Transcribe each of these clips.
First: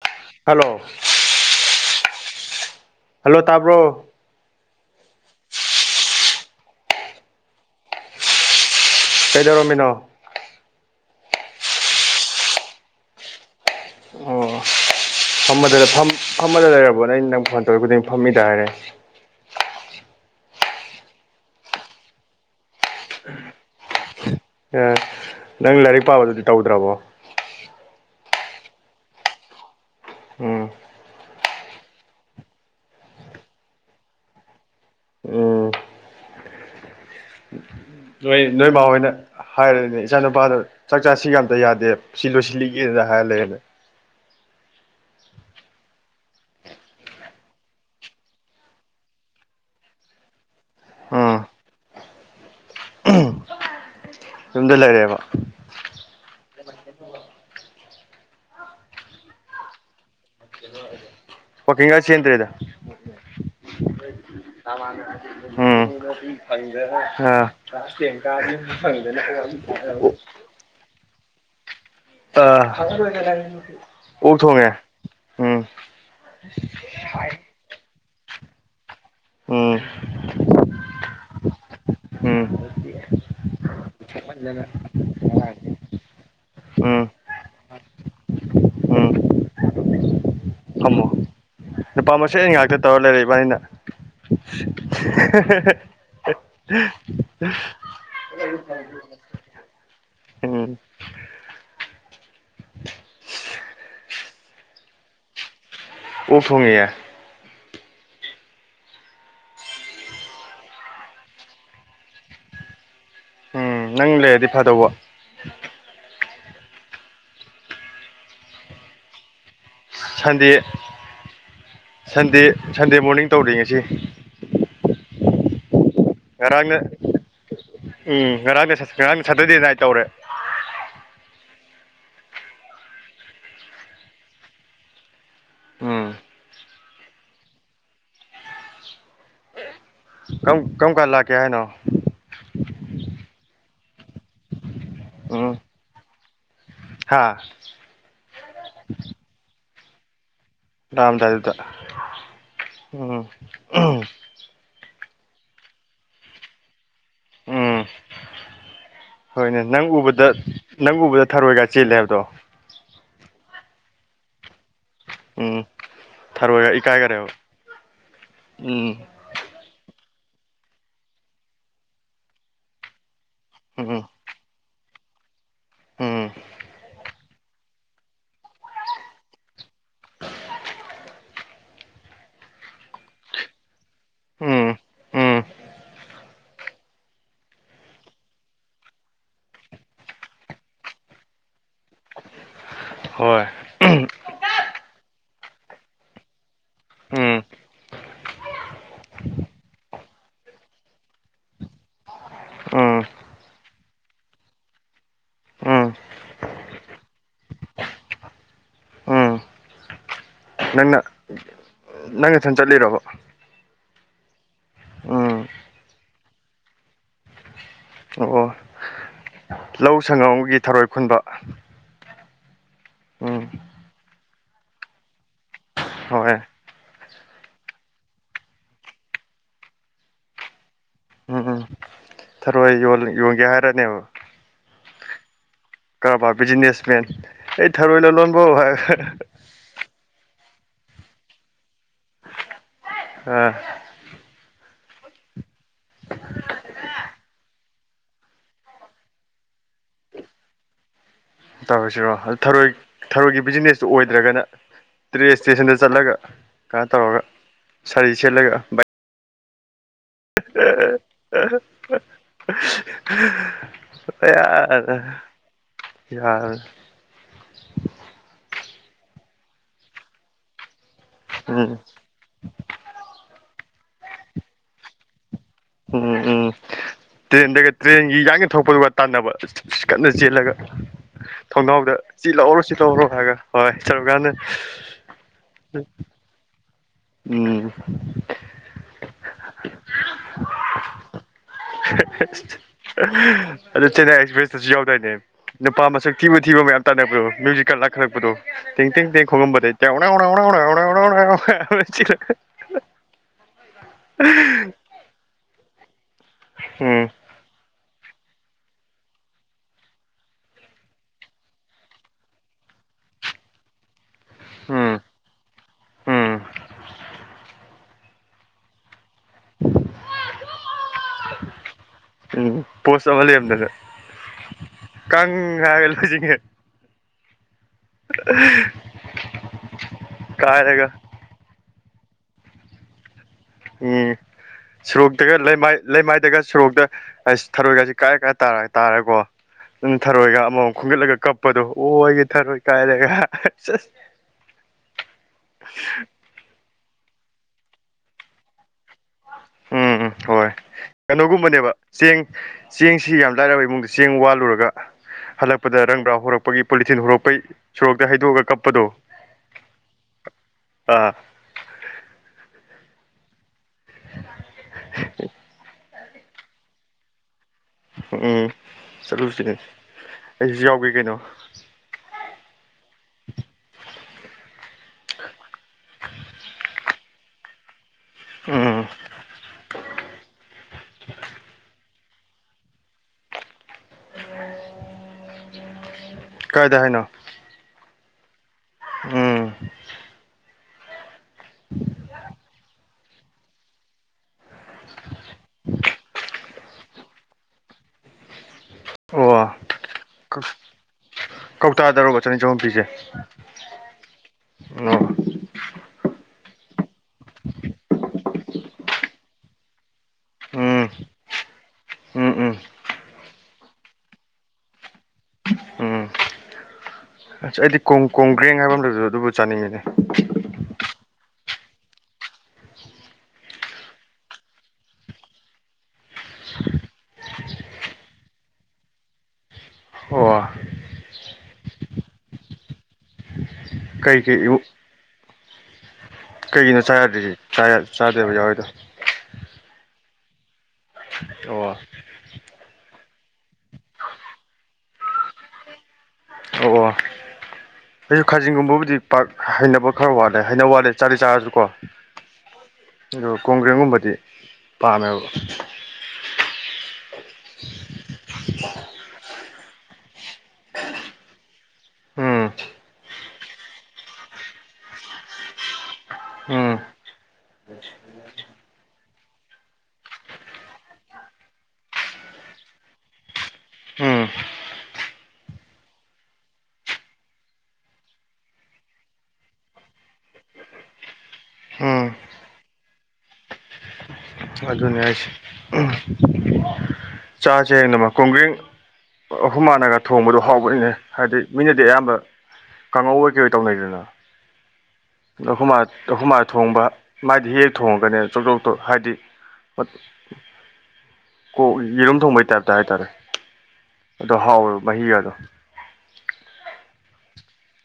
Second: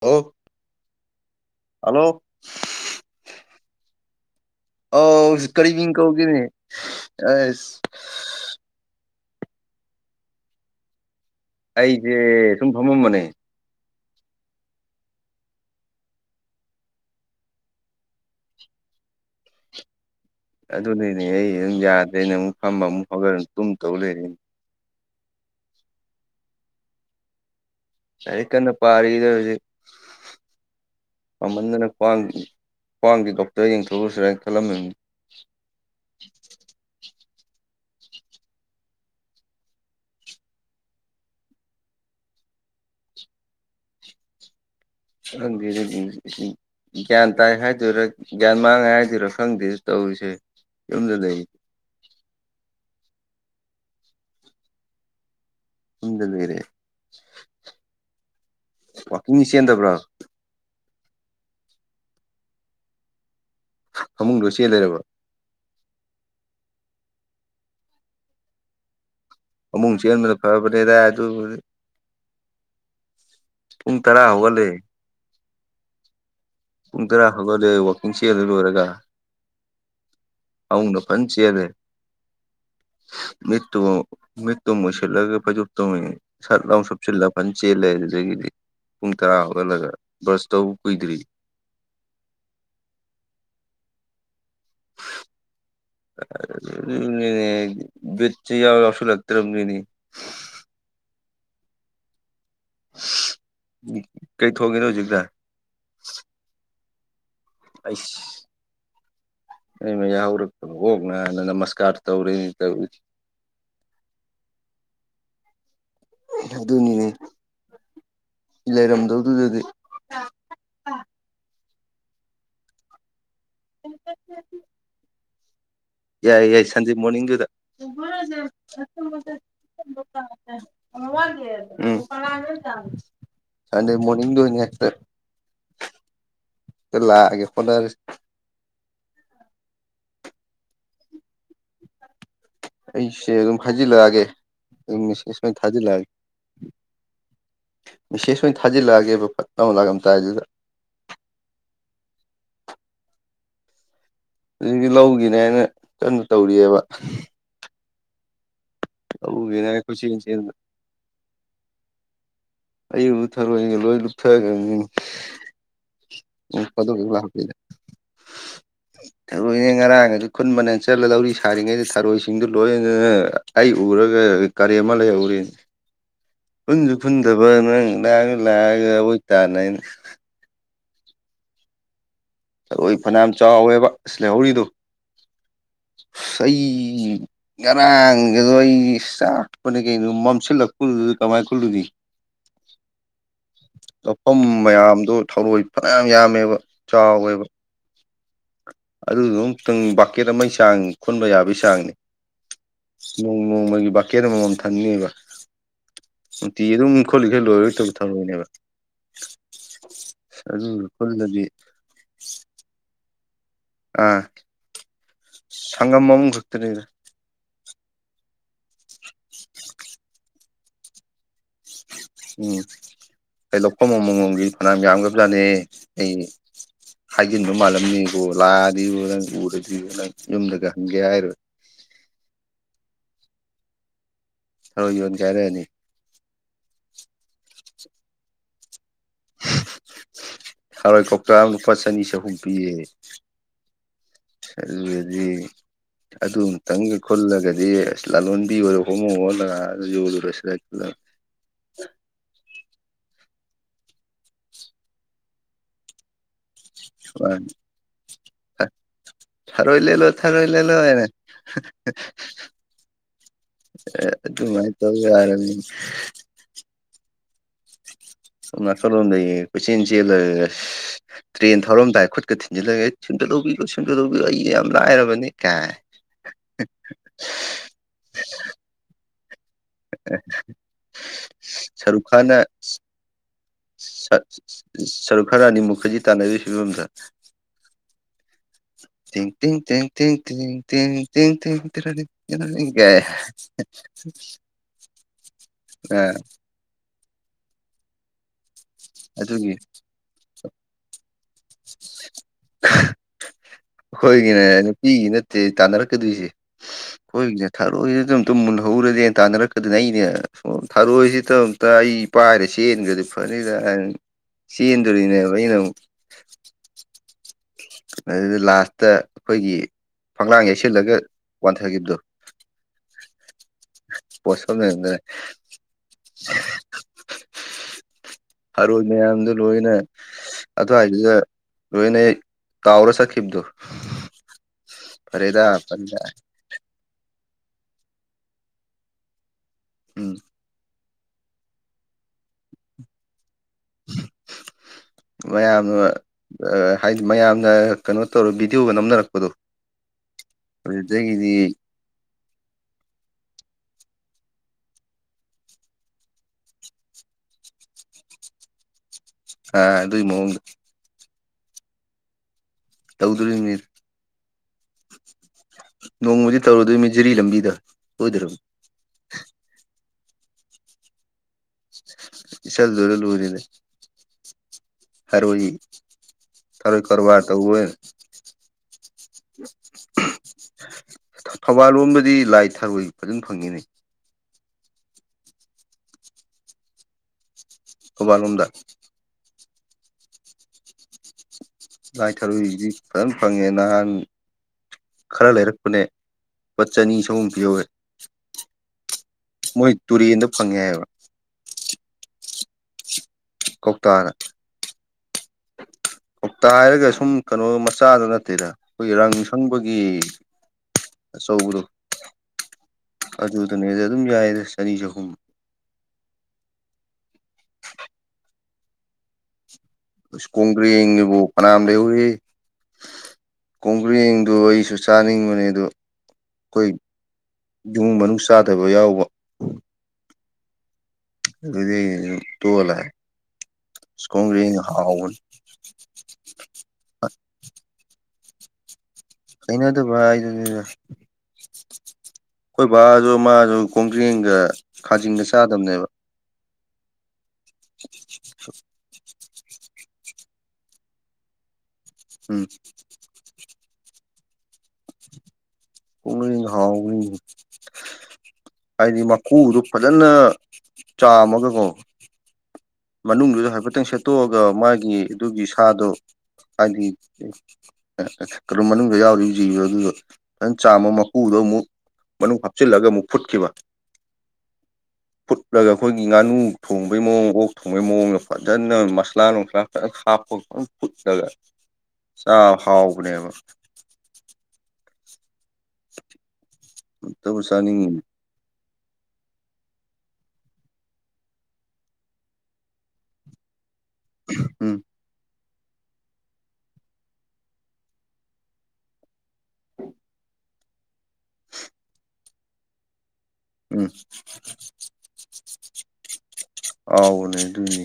ꯍꯂ hello hello ꯂꯣ ꯇꯥꯕ꯭ꯔꯣ ꯑ ꯀꯔꯤ ꯃꯤ ꯀꯧꯒꯤꯅꯦ ꯑ ꯀꯩꯗꯧꯔꯃꯤꯅꯣ ꯑꯩꯁꯦ ꯁꯨꯝ ꯐꯝꯃꯝꯕꯅꯦ ꯑꯣ ꯐꯗ ꯐꯝꯃꯗ ꯂꯩꯔꯕꯣ ꯅ ꯑꯩꯅ ꯅꯪ ꯐꯣꯟ ꯇꯧꯔ ꯈꯨꯗꯤꯡ ꯐꯝꯃꯤꯗ ꯍꯥꯏꯔꯦ ꯑꯗꯨꯅꯤꯅꯦ ꯑꯩ ꯑꯗꯨ ꯌꯥꯗ꯭ꯔꯦꯩꯅ ꯑꯃꯨꯛ ꯐꯝꯕ ꯑꯃꯨꯛ ꯍꯧꯒꯠꯂ ꯇꯨꯝ ꯇꯧ ꯂꯩꯔꯤꯅꯦ ꯑꯦ ꯅꯪ ꯂꯥꯏꯔꯤꯛ ꯄꯥꯕꯗꯨꯗꯤ ꯇꯧꯗ꯭ꯔꯕꯣ ꯁ ꯀꯅ ꯄꯔꯗꯗꯤ ꯎꯝ ꯃꯃꯟꯗꯅ ꯈ꯭ꯋꯥꯡꯒꯤ ꯗꯣꯛꯇꯔ ꯌꯦꯡꯊꯣꯛꯂꯨꯁꯤꯔ ꯍꯥꯏꯅ ꯈꯜꯂꯝꯃꯤꯕꯅꯤ ꯑꯗꯨ ꯅꯣꯏ ꯅꯣꯏ ꯏꯃ ꯍꯣꯏꯅ ꯍꯥꯏꯔꯅꯦ ꯏꯆꯥ ꯅꯨꯄꯥꯗꯣ ꯆꯥꯛ ꯆꯥ ꯁꯤ ꯀ ꯑꯇ ꯌꯥꯗꯦꯕ ꯁꯤ ꯂꯣꯏꯁꯤꯜꯂꯤꯒꯦ ꯂ ꯍꯥꯏ ꯂꯩ ꯍ ꯑꯗꯨ ꯒ꯭ꯌꯥꯟ ꯇꯥꯏ ꯍꯥꯏꯗꯔꯥ ꯒ꯭ꯌꯥꯟ ꯃꯥꯡꯉꯦ ꯍꯥꯏꯗꯣꯏꯔꯥ ꯈꯪꯗꯦꯁꯨ ꯇꯧꯔꯤꯁꯦ ꯏꯗꯗ ꯎꯝ [unintelligible] ꯌꯗ ꯂꯩꯔꯦꯕ ꯌꯨꯝꯗ ꯂꯩꯣꯏꯔꯦ ꯋꯥꯀꯤꯡ ꯆꯦꯟꯗꯕ꯭ꯔꯣ ꯑꯣ ꯏꯒꯥꯥꯁꯤꯇ꯭ꯔꯔꯤꯗ ꯐꯃꯨꯡꯗꯣ ꯆꯦꯟ ꯂꯩꯔꯕ ꯎꯝ ꯐꯪꯗ ꯀꯥ ꯑꯃꯨꯛ ꯆꯦꯟꯕꯅ ꯐꯕꯅꯦꯗ ꯑꯗꯨ ꯄꯨꯡ ꯇꯔꯥ ꯑ ꯎ ꯍꯧꯒꯠꯂꯦ ꯊꯣꯡꯉꯦ ꯎꯝ ꯄꯨꯡ ꯇꯔꯥ ꯍꯧꯒꯠꯗꯤ ꯋꯥꯛꯀꯤꯡ ꯆꯦꯦꯜ ꯑꯗꯨ ꯂꯣꯏꯔꯒ ꯎꯝ ꯑꯅ ꯐꯟ ꯆꯦꯔꯦ ꯦ ꯃꯨ ꯃꯨ ꯃꯣꯏꯁꯤꯂꯒꯦ ꯐ ꯆꯞꯇꯝ ꯁꯠ ꯂ ꯁꯨꯞ ꯎꯝ ꯆꯂ ꯐ ꯆꯦ ꯂꯩ ꯑꯗꯒꯤꯗꯤ ꯎꯝ ꯄꯨꯡ ꯇꯔꯥ ꯍꯧꯒꯜꯂꯒ ꯕ꯭ꯔꯁ ꯇꯧꯕ ꯊꯝꯃꯣ ꯀꯨꯏꯗ꯭ꯔꯤ ꯅꯨꯄꯥ ꯃꯁꯛ ꯑꯩꯅ ꯉꯥꯛꯇ ꯇꯧꯔ ꯂꯩꯔꯛꯏꯕꯅꯤꯩꯅ ꯑꯗꯨꯅꯤꯅꯦ ꯕꯤꯠꯁꯦ ꯏꯌꯥꯎ ꯌꯥꯎꯁꯤꯜꯂꯛꯇ꯭ꯔꯕꯅꯤꯅꯦ ꯎꯝ ꯑ ꯀꯩꯊꯒꯦꯅꯣ ꯍꯧꯖꯤꯛꯇ ꯎꯐꯉꯌꯥ ꯑꯁ ꯅ ꯃ ꯌꯥꯎꯔ ꯍꯅ ꯅꯃꯁꯀ ꯇꯧꯔꯤ ꯇꯧꯔꯤ ꯎꯝ ꯅꯪ ꯂꯩꯔꯗꯤ ꯐꯗꯧꯕ ꯑꯗꯨꯅꯤꯅꯦ ꯂꯩꯔꯝꯗꯧꯗꯨꯗꯗꯤ ꯁꯟꯗꯦ ꯁꯟꯗꯦ ꯁꯟꯗꯦ ꯃꯣꯔꯅꯤꯡ ꯇꯧꯔꯤ ꯉꯁꯤ ꯌꯥꯏ ꯌꯥꯏ ꯉꯔꯥꯡꯅ ꯁꯟꯗꯦ ꯃꯣꯔꯅꯤꯡꯗꯨꯗ ꯎꯝ ꯉꯔꯥꯡꯗ ꯉꯔꯥꯡ ꯁꯥꯇꯔꯗꯦ ꯥꯏ ꯇꯧꯔꯦ ꯎꯝ ꯁꯟꯦ ꯃꯣꯅꯤꯡꯅꯤ ꯎꯝ ꯂꯥꯛꯑꯒꯦ ꯐꯗꯔ ꯀ ꯀꯔꯝ ꯀꯥꯟ ꯂꯥꯛꯀꯦ ꯍꯥꯏꯅꯣ ꯁꯤ ꯑꯗꯨꯝ ꯈꯥꯖꯤꯜꯂꯛꯑꯒꯦ ꯑꯗꯨꯝ ꯎꯝ ꯁꯃꯥꯏꯅ ꯊꯥꯖꯤꯜꯂꯛꯑꯒꯦ ꯍꯥ ꯃꯤꯁꯦꯁ ꯑꯣꯏꯅ ꯊꯥꯖꯤꯜꯂꯛꯑꯒꯦꯕ ꯐ ꯇꯧ ꯂꯥꯛꯑꯝꯗꯥ ꯑꯗꯨꯗ ꯔꯝꯗꯥꯗ ꯎꯝ ꯑꯗꯒꯤ ꯂꯧꯒꯤꯅꯦ ꯍꯥꯏꯅ ꯀꯟꯣ ꯇꯧꯔꯤꯑꯕ ꯎꯝ ꯍꯣꯏꯅꯦ ꯂꯧꯒꯤꯅ ꯍꯥꯏꯅ ꯅꯪ ꯀꯣꯏꯆꯦꯟ ꯎꯕꯗ ꯆꯦꯟꯕ ꯅꯪ ꯎꯕꯗ ꯊꯔꯣꯏ ꯀꯥꯏꯁꯤ ꯆꯤ ꯂꯦꯕꯗꯣ ꯑꯌꯨꯕꯨ ꯊꯔꯣꯏꯅꯤꯒ ꯂꯣꯏ ꯂꯨꯞꯊꯒ ꯎꯝ ꯊꯔꯣꯏꯒ ꯄ ꯑꯣꯏ ꯏꯀꯥꯏꯒꯔꯦꯕ ꯍꯥꯄꯤꯗ ꯎꯝ ꯑꯉꯥꯡ ꯈꯨꯟ ꯃꯅ ꯆꯠꯂ ꯂꯧꯔꯤ ꯁꯥꯔꯤꯉꯩꯗ ꯊꯔꯣꯏꯁꯤꯡꯗꯨ ꯂꯣꯏꯅ ꯑꯩ ꯎꯝ ꯎꯔꯒ ꯀꯔꯤ ꯃ ꯂꯩꯎꯔꯤ ꯎꯝ ꯈꯨꯟꯁꯨ ꯈꯨꯨꯟꯗꯕ ꯅꯪ ꯂꯥꯛꯑꯒ ꯂꯥꯛꯑꯒꯣꯏ ꯇꯥꯅꯅ ꯑ ꯐꯅꯌꯥꯝ ꯆꯥꯎꯋꯦꯕ ꯂꯩꯍꯧꯔꯤꯗꯨ ꯎꯝ ꯎꯝ ꯁꯩ ꯉꯔꯥꯡꯒꯗꯣ ꯑꯩ ꯆꯥꯛꯄꯅꯦ ꯀꯩꯅꯣ ꯃꯝꯁꯤꯜꯂꯛꯄꯗꯨꯗꯤ ꯀꯃꯥꯏꯅ ꯈꯨꯜꯂꯨꯗꯤ ꯎꯝ ꯍꯣꯏ ꯐꯝ ꯃꯌꯥꯝꯗꯣ ꯊꯧꯔꯣꯏ ꯐꯅꯌꯥꯝ ꯌꯥꯝꯃꯦꯕ ꯎꯝ ꯆꯥꯎꯋꯦꯕ ꯑꯗꯨꯗꯨ ꯑꯃꯨꯛꯇꯪ ꯕꯥꯀꯦꯠ ꯑꯃꯒꯤ ꯆꯥꯡ ꯈꯣꯟꯟꯕ ꯌꯥꯕꯒꯤ ꯆꯥꯡꯅꯤ ꯎꯝ ꯅꯣꯡ ꯅꯣꯡꯃꯒꯤ ꯕꯥꯀꯦꯠ ꯑꯃꯃꯝ ꯊꯝꯅꯤꯕ ꯎꯝ ꯅꯨꯡꯇꯤ ꯑꯗꯨꯝ ꯈꯣꯠꯂꯤꯈ ꯂꯣꯏꯔꯣꯏ ꯇꯧ ꯊꯝꯔꯣꯏꯅꯦꯕ ꯎꯝ ꯑꯗꯨ ꯐꯒꯗꯤ ꯅꯪꯒꯤꯊꯟ ꯆꯠꯂꯤꯣꯔꯕ ꯑꯥ ꯁꯪꯒꯝ ꯃꯃꯝ ꯛꯇꯇ ꯂꯩꯗꯦ ꯑꯣ ꯂꯧ ꯁꯪꯉꯝꯒꯤ ꯊꯔꯣꯏ ꯈꯨꯟꯕ ꯎꯝ ꯎꯝ ꯑꯩ ꯂꯧꯐꯝ ꯑꯃ ꯃꯃꯣꯝꯒꯤ ꯐꯅꯌꯥꯝ ꯌꯥꯝꯒꯕꯖꯥꯠꯅꯤ ꯑꯩ ꯍꯣꯏ ꯍꯥꯏꯖꯤꯟꯕ ꯃꯥꯜꯂꯝꯅꯤꯀꯣ ꯂꯥꯛꯑꯗꯤꯨ ꯅꯪ ꯎꯔꯗꯤꯨ ꯅꯪ ꯌꯨꯝꯗꯒ ꯍꯪꯒꯦ ꯍꯥꯏꯔꯣꯏ ꯎꯝ ꯎꯝ ꯊꯔꯣꯏ ꯌ ꯌꯣꯟꯒꯦ ꯍꯥꯏꯔꯅꯦꯕ ꯊꯔ ꯌꯣꯟ ꯀꯥꯏꯔꯛꯅꯤ ꯀꯔꯕꯥ ꯕꯤꯖꯤꯅꯦꯁꯃꯦꯟ ꯑꯩ ꯊꯔꯣꯏ ꯂꯂꯣꯟꯕ ꯍꯥꯏ ꯍꯔꯣꯏ ꯀꯇ ꯂꯨꯄꯥ ꯆꯅꯤ ꯆꯍꯨꯝ ꯄꯤꯌꯦ ꯑ ꯁꯗꯤ ꯑꯗꯨ ꯑꯃꯨꯛꯇꯪꯒ ꯈꯜꯂꯒꯗꯤ ꯑꯁ ꯂꯥꯂꯣꯟꯕꯤ ꯑꯣꯏꯔ ꯍꯣꯡꯃꯨ ꯍꯣꯜꯂꯒ ꯌꯣꯜꯨꯔꯁꯤ ꯇꯧꯔꯁꯤꯔꯣ ꯊꯔꯣꯏ ꯊꯔꯣꯏꯒꯤ ꯕꯤꯖꯤꯅꯦꯁꯇꯨ ꯑꯣꯏꯗ꯭ꯔꯒꯅ ꯇ꯭ꯔꯦ ꯏꯁꯇꯦꯁꯟꯗ ꯆꯠꯂꯒ ꯀꯩꯅꯣ ꯇꯧꯔꯒ ꯁꯥꯔꯤ ꯁꯦꯠꯂꯒ ꯕꯥꯏ ꯊꯔꯣꯏ ꯂ ꯂꯣ ꯊꯔꯣꯏ ꯂ ꯂꯣꯅꯦ ꯑꯦ ꯑꯗꯨꯃꯥꯏꯅ ꯇꯧ ꯌꯥꯔꯦ ꯌꯥꯔꯅꯤ ꯌꯥꯔꯦ ꯑꯔꯨꯅꯥꯁꯜ ꯂꯣꯝꯗꯒꯤ ꯀꯣꯏꯆꯦꯟ ꯆꯦꯜꯂꯒ ꯇ꯭ꯔꯦꯟ ꯎꯝ ꯊꯧꯔꯝꯗꯥꯏ ꯈꯨꯠꯀ ꯜꯂꯒꯦ ꯁꯟꯗ ꯂꯧꯕꯤꯌꯣ ꯁꯨꯝꯗ ꯂꯧꯕꯤꯌꯣ ꯑꯩ ꯌꯥꯝ ꯂꯥꯏꯔꯕꯅꯤ ꯀꯥꯏ ꯎꯝ ꯎꯝ ꯎꯝ ꯇ꯭ꯔꯦꯟꯗꯒ ꯇ꯭ꯔꯦꯟꯒꯤ ꯌꯥꯡꯒꯤ ꯊꯣꯛꯄꯗꯨꯒ ꯇꯥꯟꯅꯕ ꯀꯟꯅ ꯆꯦꯜꯂꯒ ꯊꯣꯡꯅꯥꯎꯗ ꯁꯔꯨꯛ ꯆꯤ ꯈꯥꯟꯅ ꯂꯧꯎꯔꯣ ꯆꯤꯠ ꯂꯧꯎꯔꯣ ꯍꯥꯏꯔꯒ ꯍꯣꯏ ꯁꯔꯨꯀꯥꯟꯗ ꯁꯔꯨꯛ ꯈꯔꯥꯅꯤ ꯃꯨꯛꯈꯖꯤ ꯇꯥꯟꯅꯔꯤꯕ ꯐꯤꯕꯝꯗ ꯎꯝ [inaudible] ꯊ ꯊ ꯊ ꯊ ꯊ ꯊ ꯊ ꯊꯔꯅꯤꯔ ꯑꯗꯨ ꯆꯦꯟꯅꯥꯏ ꯑꯦꯛꯁꯄ꯭ꯔꯦꯁꯇꯁꯨ ꯌꯥꯎꯗꯏꯅꯦ ꯅꯨꯄꯥ ꯃꯁꯛ ꯊꯤꯕ ꯊꯤꯕ ꯃꯌꯥꯝ ꯂꯥꯛꯈꯂꯛ ꯊ ꯑꯗꯨꯒꯤ ꯊꯦꯡꯣꯡꯗ ꯅ ꯑꯩꯣꯏꯒꯤꯅꯦ ꯅꯨꯄꯤꯒꯤ ꯅꯠꯇꯦ ꯇꯥꯟꯅꯔꯛꯀꯗꯣꯏꯁꯦ ꯎꯝ ꯑꯩꯣꯏꯒꯤꯅꯦ ꯊꯥꯔꯣꯏꯁꯤꯗ ꯑꯝꯇ ꯃꯨꯜꯍꯧꯔꯗꯤꯦꯅ ꯇꯥꯟꯅꯔꯛꯀꯗꯅꯦ ꯑꯩꯅꯦ ꯁ ꯊꯥꯔꯣꯏꯁꯤꯗꯝꯇ ꯑꯩ ꯄꯥꯏꯔꯁꯤꯦ ꯆꯦꯟꯈ꯭ꯔꯗꯤꯦ ꯐꯅꯤꯗ ꯎꯝ ꯆꯦꯟꯗꯣꯔꯤꯅꯦꯕ ꯑꯩꯅ ꯑꯃꯨꯛ ꯎꯝ ꯑꯗꯨꯗ ꯂꯥꯁꯇ ꯑꯩꯈꯣꯏꯒꯤ ꯐꯪꯂꯥꯡ ꯌꯩꯁꯤꯜꯂꯒ ꯋꯥꯟꯊꯈꯤꯕꯗꯣ ꯎꯝ ꯄꯣꯁꯕ ꯂꯩ ꯌꯥꯝꯝꯗꯒ ꯄꯁꯗꯗ ꯂꯣꯏꯁꯤꯟꯒ꯭ꯔꯦ ꯑꯔꯣꯏ ꯃꯌꯥꯝꯗꯨ ꯂꯣꯏꯅ ꯀꯥꯏꯔꯒ ꯑꯗꯨꯋꯥꯏꯗꯨꯗ ꯂꯅꯦ ꯇꯥꯥꯎꯔꯁ ꯎꯝ ꯁꯣꯔꯣꯛꯇꯒ ꯐꯔꯦꯗ ꯂꯩꯃꯥꯏ ꯐꯔꯦꯗ ꯂꯩꯃꯥꯏꯗꯒ ꯁꯣꯔꯣꯛꯇ ꯊꯔꯣꯏꯒꯁꯤ ꯀꯥꯏ ꯀꯥꯏ ꯇꯥꯔ ꯇꯥꯔꯦꯀꯣ ꯑꯗꯨ ꯎꯝ ꯊꯔꯣꯏꯒ ꯑꯃꯨꯛ ꯈꯣꯡꯒꯠꯂꯒ ꯀꯞꯄꯗꯣ ꯑꯣ ꯑꯩꯒꯤ ꯊꯔꯣꯏ ꯀꯥꯏꯔꯦꯒ ꯃꯌꯥꯝꯅ ꯑ ꯍꯥꯏꯗꯤ ꯃꯌꯥꯝꯅ ꯀꯩꯅꯣ ꯇꯧꯔ ꯕꯤꯗꯤꯑꯣꯒ ꯅꯝꯅꯔꯛꯄꯗꯣ ꯎꯝ ꯎꯝ ꯍꯣꯏ ꯑꯗꯨꯗꯒꯤꯗꯤ ꯀꯩꯅꯣꯒꯨꯝꯕꯅꯦꯕ ꯆꯦꯡ ꯆꯦꯡꯁꯤ ꯌꯥꯝ ꯂꯥꯏꯔꯕ ꯏꯃꯨꯡꯗ ꯆꯦꯡ ꯋꯥꯠꯂꯨꯔꯒ ꯍꯜꯂꯛꯄꯗ ꯔꯪꯕ꯭ꯔꯥ ꯍꯔꯛꯄꯒꯤ ꯄꯣꯂꯤꯊꯤꯟ ꯍꯣꯔꯛꯄꯩ ꯁꯣꯔꯣꯛꯇ ꯍꯩꯗꯣꯛꯑꯒ ꯀꯞꯄꯗꯣ ꯑ ꯑꯗꯨꯏ ꯃꯑꯣꯡꯗ ꯑ ꯇꯧꯗꯨꯔ ꯅꯤꯔ ꯅꯣꯡꯃꯗꯤ ꯇꯧꯔꯨꯗꯣꯏꯃꯤ ꯖꯤꯔꯤ ꯂꯝꯕꯤꯗ ꯁꯣꯏꯗ꯭ꯔꯕ ꯎꯝ ꯆꯠꯂꯨꯁꯤꯅꯦ ꯑꯩꯁꯨ ꯌꯥꯎꯒꯦ ꯀꯩꯅꯣ ꯏꯁꯁꯜ ꯔꯦꯜ ꯎꯔꯤꯗ ꯍꯔꯣꯏ ꯇꯔꯣꯏ ꯀꯣꯕꯥꯔ ꯇꯧꯧꯕ ꯎꯝ ꯊꯕꯥ ꯂ ꯗꯤ ꯂꯥꯏ ꯊꯔꯣꯏ ꯐꯖꯅ ꯐꯪꯉꯤꯅꯦ ꯀꯥꯏꯗ ꯍꯥꯏꯅꯣ ꯊꯧꯕꯜ ꯂꯣꯝꯗ ꯎꯝ ꯂꯥꯏ ꯊꯔꯨꯁꯤ ꯐꯖꯅ ꯐꯪꯉꯦ ꯅꯍꯥꯟ ꯈꯔ ꯂꯩꯔꯛꯄꯅꯦ ꯂꯨꯄꯥ ꯆꯅꯤ ꯁꯍꯨꯝ ꯄꯤ ꯌꯧꯋꯦ ꯑꯣ ꯃꯣꯏ ꯇꯨꯔꯤꯦꯟꯗ ꯐꯪꯉꯦꯏꯑꯕ ꯀꯧꯇꯥꯗꯔꯣꯒ ꯆꯅꯤ ꯆꯍꯨꯝꯄꯤꯤꯁꯦ ꯀꯣꯛꯣꯛꯇꯥꯅ ꯀꯧꯇꯥ ꯍꯥꯏꯔꯒ ꯁꯨꯝ ꯀꯩꯅꯣ ꯃꯆꯥꯗ ꯅꯠꯇꯦꯗ ꯑꯩꯈꯣꯏꯒꯤ ꯔꯪ ꯁꯪꯕꯒꯤ ꯎꯝ ꯆꯧꯒꯨꯔꯨ ꯎꯝ ꯎꯝ ꯑꯗꯨꯗꯅꯦꯗꯤ ꯑꯗꯨꯝ ꯌꯥꯏꯌꯦ ꯆꯅꯤ ꯆꯍꯨꯝ ꯎꯝ ꯕ꯭ꯔꯦꯡ ꯍꯥꯏꯕ ꯑꯃꯗꯨꯗꯁꯨ ꯑꯗꯨꯕꯨ ꯆꯥꯅꯤꯡꯉꯤꯅꯦ ꯀꯣꯒꯔꯤ ꯌꯦꯦꯕꯨ ꯃꯅꯥꯝ ꯂꯩ ꯎꯏ ꯀꯣꯡꯒ꯭ꯔꯦꯡꯗꯣ ꯑꯩꯁꯨ ꯆꯥꯅꯤꯡꯕꯅꯦ ꯑꯗꯣ ꯑꯩꯈꯣꯏ ꯏꯃꯨꯡ ꯃꯅꯨꯡ ꯆꯥꯗꯕ ꯌꯥꯎꯕ ꯑꯣ ꯑꯗꯨꯗꯤ ꯇꯣꯂ ꯁꯀꯣ ꯀꯩ ꯀꯩ ꯍ [unintelligible] [inaudible] ꯀꯩꯒꯤꯅꯣ ꯆꯥ ꯌꯥꯗ꯭ꯔꯤꯁꯤ ꯆꯥꯗꯕ ꯌꯥꯎꯋꯣꯏꯗꯣ ꯑꯗꯨ ꯚꯗ ꯑꯣ ꯑꯩꯈꯣꯏ ꯚꯕꯥꯁꯨ ꯃꯥꯁꯨ ꯀꯣꯡꯖꯤꯡꯒ ꯈꯥꯖꯤꯡꯒ ꯆꯥꯗꯝꯕꯅꯦꯕ ꯑꯣ ꯑꯣ ꯑꯩꯁꯨ ꯈꯥꯖꯤꯡꯒꯨꯝꯕꯕꯨꯗꯤ ꯄꯥꯛ ꯍꯩꯅꯕ ꯈꯔ ꯋꯥꯠꯂꯦ ꯍꯩꯅ ꯋꯥꯠꯂꯦ ꯆꯥꯗꯤ ꯆꯥꯔꯁꯨ ꯀꯣ ꯎꯝ ꯑꯣ ꯀꯣꯡꯒ꯭ꯔꯦꯡꯒꯨꯝꯕꯗꯤ ꯄꯥꯝꯃꯦꯕ ꯎ ꯍꯥꯎ ꯎꯅꯤ ꯍꯥꯏꯗꯤ ꯃꯀꯨꯗꯨ ꯐꯖꯅ ꯆꯥꯝꯃꯒꯀꯣ ꯎꯝ ꯃꯅꯨꯡꯗꯨꯗ ꯍꯥꯏꯐꯦꯠꯇꯪ ꯁꯦꯠꯇꯣꯛꯑꯒ ꯃꯥꯒꯤ ꯑꯗꯨꯒꯤ ꯁꯥꯗꯣ ꯎꯝ ꯍꯥꯏꯗꯤ ꯀꯝ ꯃꯅꯨꯡꯗ ꯌꯥꯎꯔꯤꯕ ꯖꯤꯕꯗꯣ ꯑꯗꯨꯗꯣ ꯑꯗꯨꯪ ꯆꯥꯝꯃ ꯃꯄꯨꯗꯣ ꯑꯃꯨꯛ ꯃꯅꯨꯡ ꯍꯥꯞꯆꯤꯜꯂꯒ ꯑꯃꯨꯛ ꯐꯨꯠꯈꯤꯕ ꯎꯝ ꯐꯨꯠꯂꯒ ꯑꯩꯈꯣꯏꯒꯤ ꯉꯥꯅꯨ ꯊꯣꯡꯕꯩ ꯃꯑꯣꯡ ꯑꯣ ꯊꯨꯝꯕꯩ ꯃꯑꯣꯡꯗ ꯐꯖꯅ ꯃꯁꯂꯥ ꯅꯨꯡꯁꯂꯥ ꯐꯖꯅ ꯍꯥꯞꯄꯒ ꯐꯖꯅ ꯐꯨꯠꯂꯒ ꯎꯝ ꯁꯥꯐ ꯍꯥꯎꯥꯎꯒꯅꯦꯕ ꯑꯗꯨꯅꯤ ꯍꯥꯏꯁꯦ ꯑꯝꯇꯕꯨ ꯆꯥ ꯆꯥꯅꯤꯡꯉꯤꯅꯦ ꯆꯦꯃ ꯀꯨꯡꯒ꯭ ꯑꯍꯨꯝ ꯃꯥꯟꯅꯒ ꯊꯣꯡꯕꯗꯣ ꯍꯥꯎꯕꯅꯤꯅꯦ ꯍꯥꯏꯕꯗꯤ ꯃꯤꯅꯗꯤ ꯑꯌꯥꯝꯕ ꯀꯥꯡꯉꯧ ꯑꯣꯏ ꯀꯩ ꯑꯣꯏ ꯇꯧꯅꯩꯗꯅ ꯎꯝ ꯈꯨꯃꯥ ꯊꯣꯡꯕ ꯃꯥꯗꯤ ꯍꯦꯛ ꯊꯣꯡꯉꯒꯅꯤ ꯆꯧꯆꯧꯇꯣ ꯍꯥꯏꯗꯤ ꯀ ꯌꯦꯔꯨꯝ ꯊꯣꯡꯕꯩ ꯇꯥꯏꯞꯇ ꯍꯥꯏꯇꯥꯔꯦ ꯎꯝ ꯑꯗꯣ ꯍꯥꯎꯋ ꯃꯍꯒꯗꯣ ꯑꯥꯎꯕꯅꯦ ꯑꯗꯨꯏꯅꯦ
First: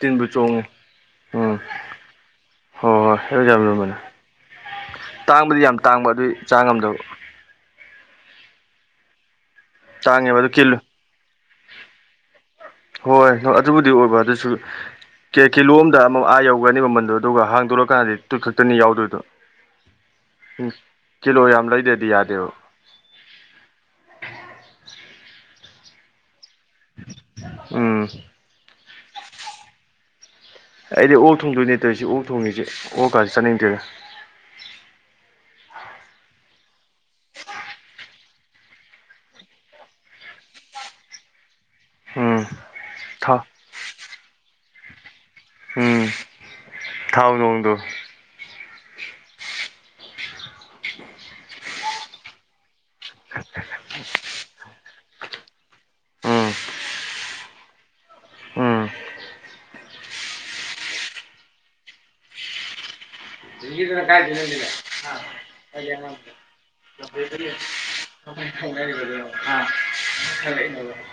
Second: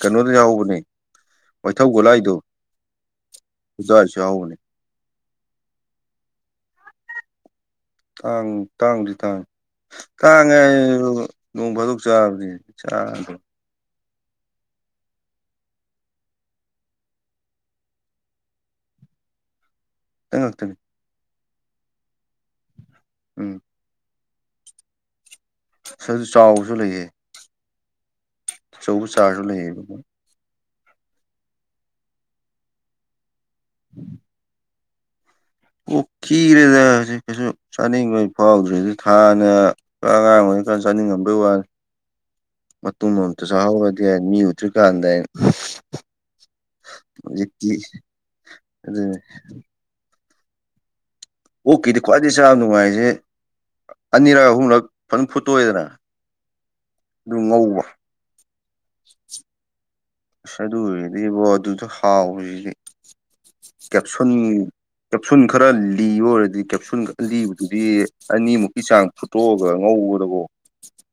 ꯀꯩꯅꯣꯗ ꯆꯣꯡꯉꯦ ꯌꯥꯎꯕꯅꯦ ꯎꯝ ꯋꯥꯏꯊꯧ ꯍꯣꯏ ꯍꯣꯏ ꯑꯗꯨ ꯌꯥꯝ ꯂꯨꯝꯕꯅꯦ ꯒꯨꯂꯥꯏꯗꯨꯖꯁꯨ ꯌꯥꯧꯕꯅꯤ ꯇꯥꯡꯕꯗꯤ ꯌꯥꯝ ꯇꯥꯡꯕ ꯑꯗꯨꯏ ꯆꯥ ꯉꯝꯗꯕ ꯇꯥꯡ ꯇꯥꯡꯗꯤ ꯇꯥꯡ ꯇꯥꯡꯉꯦꯕ ꯑꯗꯨ ꯇꯥꯡꯉꯦ ꯀꯤꯂꯣ ꯑꯩ ꯅꯣꯡ ꯐꯥꯗꯣꯛ ꯆꯥꯕꯅꯦ ꯍꯣꯏ ꯑꯗꯨꯕꯨꯗꯤ ꯑꯣꯏꯕ ꯑꯗꯨꯁꯨ ꯀꯦ ꯀꯤꯂꯣ ꯑꯝꯗ ꯑꯃꯛ ꯑꯥ ꯌꯧꯒꯅꯤ ꯃꯃꯟꯗꯣ ꯑꯗꯨꯒ ꯍꯥꯡꯗꯣꯛꯂꯀꯥꯟꯗꯗꯤ ꯇꯨꯠ ꯈꯛꯇꯅꯤ ꯌꯥꯎꯗꯣꯏꯗꯣ ꯊꯉ ꯎꯝ ꯊꯅ ꯀꯤꯂꯣ ꯌꯥꯝ ꯂꯩꯗꯦꯗꯤ ꯌꯥꯗꯦꯕ ꯎꯝ [inaudible] ꯆꯥꯎꯕꯁꯨ ꯂꯩꯌꯦ ꯎꯝ ꯑꯆꯧꯕ ꯆꯥꯔꯁꯨ ꯂꯩꯑꯕ ꯑꯩꯗꯤ ꯑꯣꯛ ꯊꯣꯡꯗꯣꯏ ꯅꯠꯇꯣꯏ ꯁꯤ ꯑꯣꯛ ꯊꯣꯡꯉꯁꯤꯦ ꯑꯣꯛ ꯀꯥꯁꯦ ꯆꯠꯅꯤꯡꯗꯣꯏꯅ ꯑꯣ ꯀ ꯏꯔꯦꯗꯦ ꯀꯁꯨ ꯆꯥꯅꯤꯣꯏ ꯐꯥꯎꯗ꯭ꯔꯗꯤ ꯊꯥꯅ ꯑꯉꯥꯡ ꯑꯣꯏꯔꯤꯀꯥꯟ ꯆꯥꯅꯤꯡꯉꯝꯕꯩ ꯋꯥꯅꯤ ꯎꯝ ꯃꯇꯨꯝ ꯊꯥꯎ ꯑꯃꯝꯇꯁꯨꯍꯥꯎꯔꯗꯤ ꯃꯤ ꯎꯗ꯭ꯔꯤꯀꯥꯟꯗ ꯑꯩꯅ ꯎꯝ ꯊꯥꯎ ꯣꯡꯗ ꯑ ꯑꯣꯀꯤꯗꯤ ꯈ꯭ꯋꯥꯏꯗꯩ ꯁꯥ ꯅꯨꯡꯉꯥꯏꯖꯦ ꯑꯅꯤꯔꯛ ꯑꯍꯨꯝꯔꯛ ꯐꯖꯅ ꯐꯨꯠꯇꯣꯛꯑꯦꯗꯅ ꯎꯝ ꯑꯗꯨ ꯉꯧꯕ ꯎꯝ ꯑꯁ ꯑꯗꯨ ꯑꯣꯏꯔꯗꯤꯕꯣ ꯑꯗꯨꯁꯨ ꯍꯥꯎꯖꯤꯗꯤ ꯀꯦꯞꯁꯨꯟ ꯀꯦꯞꯁꯨꯟ ꯈꯔ ꯂꯤꯕ ꯑꯣꯏꯔꯗꯤ ꯀꯦꯞꯁꯨꯟ ꯈ ꯂꯤꯕꯗꯨꯗꯤ ꯑꯅꯤꯃꯨꯛꯀꯤ ꯆꯥꯡ ꯐꯨꯠꯇꯣꯛꯑꯒ ꯉꯧꯕꯗꯕꯣ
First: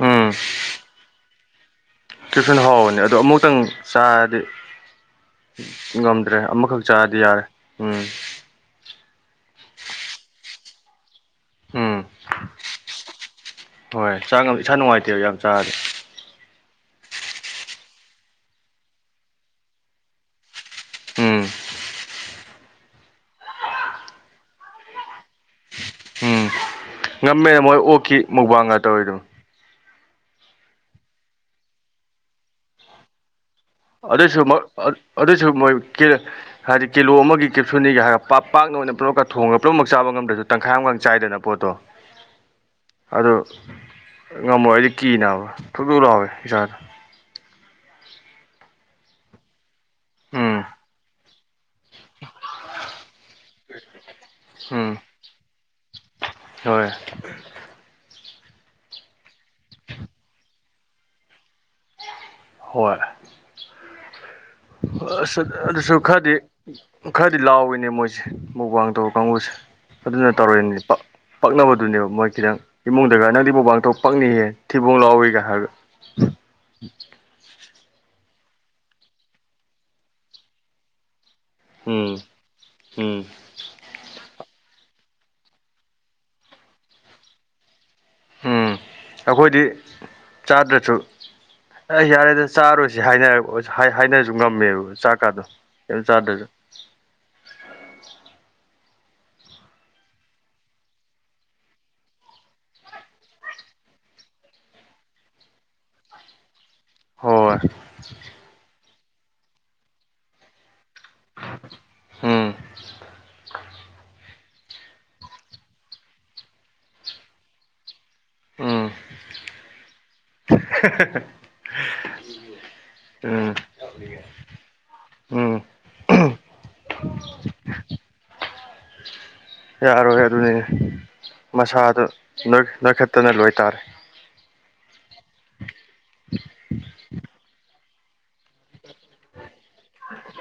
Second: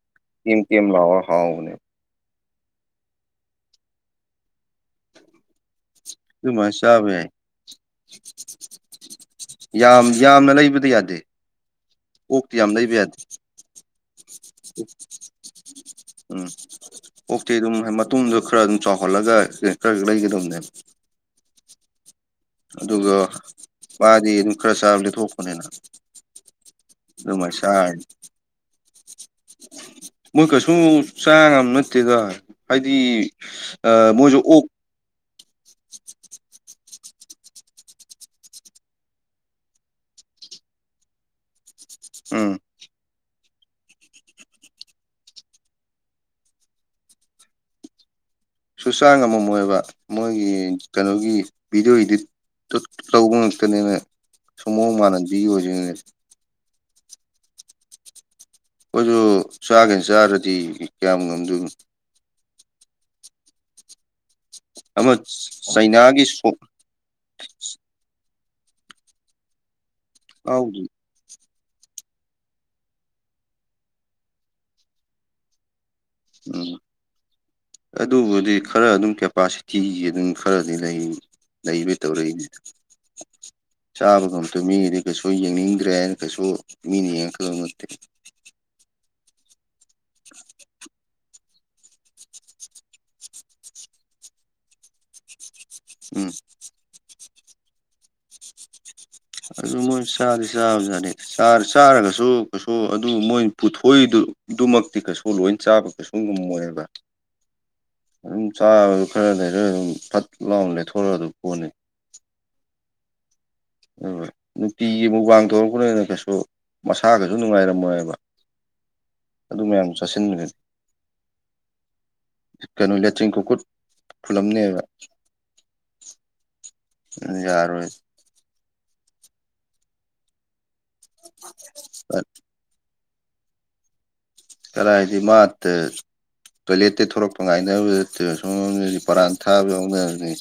ꯎꯝ ꯀꯦꯝ ꯀꯦꯝ ꯂꯥꯎꯔ ꯍꯥꯎꯕꯅꯦꯕ ꯀꯦꯞꯁꯟ ꯍꯥꯎꯕꯅꯤ ꯑꯗꯣ ꯑꯃꯨꯛꯇꯪ ꯆꯥꯔꯗꯤ ꯉꯝꯗ꯭ꯔꯦ ꯑꯗꯨꯃꯥꯏꯅ ꯑꯃꯈꯛ ꯆꯥꯕ ꯆꯥꯔꯗꯤ ꯌꯥꯏ ꯌꯥꯔꯦ ꯎꯝ ꯌꯥꯝ ꯌꯥꯝꯅ ꯂꯩꯕꯗꯤ ꯌꯥꯗꯦ ꯎꯝ ꯛꯇꯤ ꯌꯥꯝ ꯂꯩꯕ ꯌꯥꯗꯦ ꯍꯣꯏ ꯆꯥ ꯏꯁꯥ ꯅꯨꯡꯉꯥꯏꯇꯦꯕ ꯌꯥꯝ ꯆꯥꯔꯗꯤꯦ ꯑꯣꯛꯇꯦ ꯑꯗꯨꯝ ꯃꯇꯨꯡꯗꯣ ꯈꯔ ꯑꯗꯨꯝ ꯆꯥꯎꯈꯠꯂꯒ ꯈꯔ ꯂꯩꯒꯗꯕꯅꯦ ꯎꯝ ꯑꯗꯨꯒ ꯃꯥꯗꯤ ꯑꯗꯨꯝ ꯈꯔ ꯆꯥꯕꯗꯤꯊꯣꯛꯄꯅꯤꯅ ꯉꯝꯃꯦꯅ ꯃꯣꯏ ꯑꯣꯛꯈꯤ ꯃꯧꯕꯥꯡꯒ ꯇꯧꯔꯤ ꯑꯗꯨꯝ ꯃꯣꯏ ꯀꯩꯁꯨ ꯆꯥ ꯅꯠꯇꯦꯗ ꯍꯥꯏꯗꯤ ꯑꯗꯁꯨ ꯃꯣꯏꯁꯨ ꯑꯣꯛ ꯑꯗꯨꯁꯨ ꯃꯣꯏ ꯍꯥꯏꯗꯤ ꯀꯤꯂꯣ ꯑꯃꯒꯤ ꯀꯦꯞꯁꯨꯣꯅꯤꯒ ꯍꯥꯏꯔꯒ ꯄꯥꯛ ꯄꯥꯛꯅ ꯑꯣꯏꯅ ꯄꯨꯝꯅꯃꯛꯀ ꯊꯣꯡꯉꯒ ꯄꯨꯝꯅꯃꯛ ꯆꯥꯕ ꯉ ꯝꯗꯁꯨ ꯇꯪꯈꯥꯏ ꯑꯃꯈꯪ ꯆꯥꯏꯗꯅ ꯄꯣꯠꯇꯣ ꯎꯝ ꯑꯗꯨ ꯉꯝꯃꯣꯏ ꯑꯩꯗꯤ ꯀꯤꯅꯦꯅꯕ ꯊꯛꯇꯣꯛ ꯂꯥꯎꯋꯦ ꯏꯁꯥꯗ ꯁꯨ ꯆꯥ ꯉꯝꯃꯝꯃꯣꯏꯕ ꯃꯣꯏꯒꯤ ꯎꯝ ꯀꯩꯅꯣꯒꯤ ꯚꯤꯗꯤꯑꯣ ꯏꯗꯤꯠ ꯇ ꯇꯧꯕ ꯉꯥꯛꯇꯅꯦꯃꯤ ꯁꯨꯝ ꯃꯑꯣꯡ ꯎꯝ ꯃꯥꯟꯍꯟꯕꯤ ꯑꯣꯏꯗꯨꯏꯅꯦꯃꯤ [inaudible] ꯈꯣꯏꯁꯨ ꯆꯥꯒꯦꯅ ꯆꯥꯔꯗꯤ ꯀꯌꯥꯝ ꯉꯝꯗꯣꯏꯅꯣ ꯍꯣꯏ ꯑꯃ ꯑꯁ ꯑꯗꯨꯁꯨ ꯆꯩꯅꯥꯒꯤ ꯈꯔꯗꯤ ꯁꯣꯛ ꯈꯔꯗꯤ ꯂꯥꯎꯏꯅꯦ ꯃꯣꯏꯁꯦ ꯃꯨꯛꯕꯥꯡ ꯇꯧꯕ ꯀꯥꯡꯕꯨꯁꯦ ꯑꯗꯨꯅ ꯂꯥꯎꯗꯨ ꯇꯧꯇꯤꯝꯅꯤ ꯄꯛ ꯄꯛꯅꯕꯗꯨꯅꯦꯕ ꯃꯣꯏ ꯈꯤꯇꯪ ꯏꯃꯨꯡꯗꯒ ꯅꯪꯗꯤ ꯃꯨꯛꯕꯥꯡ ꯇꯧꯕ ꯄꯛꯅꯤꯍꯦ ꯊꯤꯕꯣꯡ ꯂꯥꯎꯏꯒ ꯍꯥꯏꯔꯒ ꯎꯝ ꯑꯗꯨꯕꯨꯗꯤ ꯈꯔ ꯑꯗꯨꯝ ꯀꯦꯄꯥꯁꯤꯇꯤꯒꯤ ꯑꯗꯨꯝ ꯈꯔꯗꯤ ꯂꯩ ꯂꯩꯕꯩ ꯎꯝ ꯇꯧꯔꯛꯏꯅꯦ ꯎꯝ ꯆꯥꯕꯒꯨꯝ ꯑꯣ ꯃꯤꯒꯤꯗꯤ ꯀꯩꯁꯨ ꯌꯦꯡꯅꯤꯡꯗ꯭ꯔꯦ ꯍꯥꯏꯅ ꯀꯩꯁꯨ ꯃꯤꯅ ꯌꯦꯡꯉꯛꯀꯗꯕ ꯅꯠꯇꯦ ꯑꯈꯣꯏꯗꯤ ꯆꯥꯗ꯭ꯔꯁꯨ ꯑ ꯌꯥꯔꯦꯗ ꯆꯥꯔꯇꯧꯁꯤ ꯍꯥꯏ ꯍꯥꯏꯅꯔꯁꯨ ꯉꯝꯃꯦꯕ ꯆꯥꯛꯀꯥꯗꯣ ꯎꯝ ꯆꯥꯗꯖꯨ ꯑꯗꯨ ꯃꯣꯏ ꯆꯥꯗꯤ ꯆꯥꯕꯖꯥꯠꯅꯤ ꯆꯥꯔꯒꯁꯨ ꯀꯩꯁꯨ ꯑꯗꯨ ꯃꯣꯏ ꯄꯨꯊꯣꯛꯏꯗꯨ ꯑꯗꯨꯃꯛꯇꯤ ꯀꯩꯁꯨ ꯂꯣꯏ ꯆꯥꯕ ꯀꯩꯁꯨ ꯉꯝꯃꯣꯏꯕ ꯍꯣꯏ ꯑꯗꯨꯝ ꯆꯥꯕꯗꯣ ꯈꯔ ꯂꯩꯔ ꯑꯗꯨꯝ ꯐꯠ ꯂꯥꯎꯅ ꯂꯦꯀꯊꯣꯔꯛꯑꯗꯧ ꯄꯣꯠꯅꯤ ꯎꯝ ꯍ ꯍꯣꯏ ꯅꯨꯡꯇꯤꯒꯤ ꯑꯃꯨꯛ ꯃꯨꯛꯕꯥꯡ ꯇꯧꯔꯛꯄꯅꯤꯅ ꯀꯩꯁꯨ ꯃꯁꯥ ꯀꯩꯁꯨ ꯅꯨꯡꯉꯥꯏꯔꯝꯃꯣꯏꯕ ꯎꯝ ꯑꯗꯨ ꯃꯌꯥꯝꯗꯣ ꯆꯥꯁꯤꯟꯕꯅꯤꯅ [unintelligible] ꯀꯩꯅꯣ ꯎꯝ [unintelligible] ꯐꯨꯜꯂꯝꯅꯤꯕ ꯎꯝ ꯌꯥꯔꯣꯏ ꯌꯥꯔꯣꯏ ꯑꯗꯨꯅꯤ ꯃꯁꯥꯗ ꯅꯣꯏꯈꯠꯇꯅ ꯂꯣꯏ ꯇꯥꯔꯦ ꯍꯥꯏꯗꯤ ꯃꯥ ꯇꯣꯏꯂꯦꯠꯇꯩ ꯊꯣꯔꯛꯄ ꯉꯥꯏꯅꯕꯗ ꯁꯣꯝꯗꯗꯤ ꯄꯔꯥꯟ ꯊꯥꯕ ꯌꯥꯎꯅꯔꯅꯤ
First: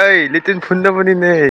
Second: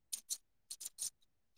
ꯑꯩ [unintelligible] ꯐꯨꯟꯅꯕꯅꯤꯅꯦ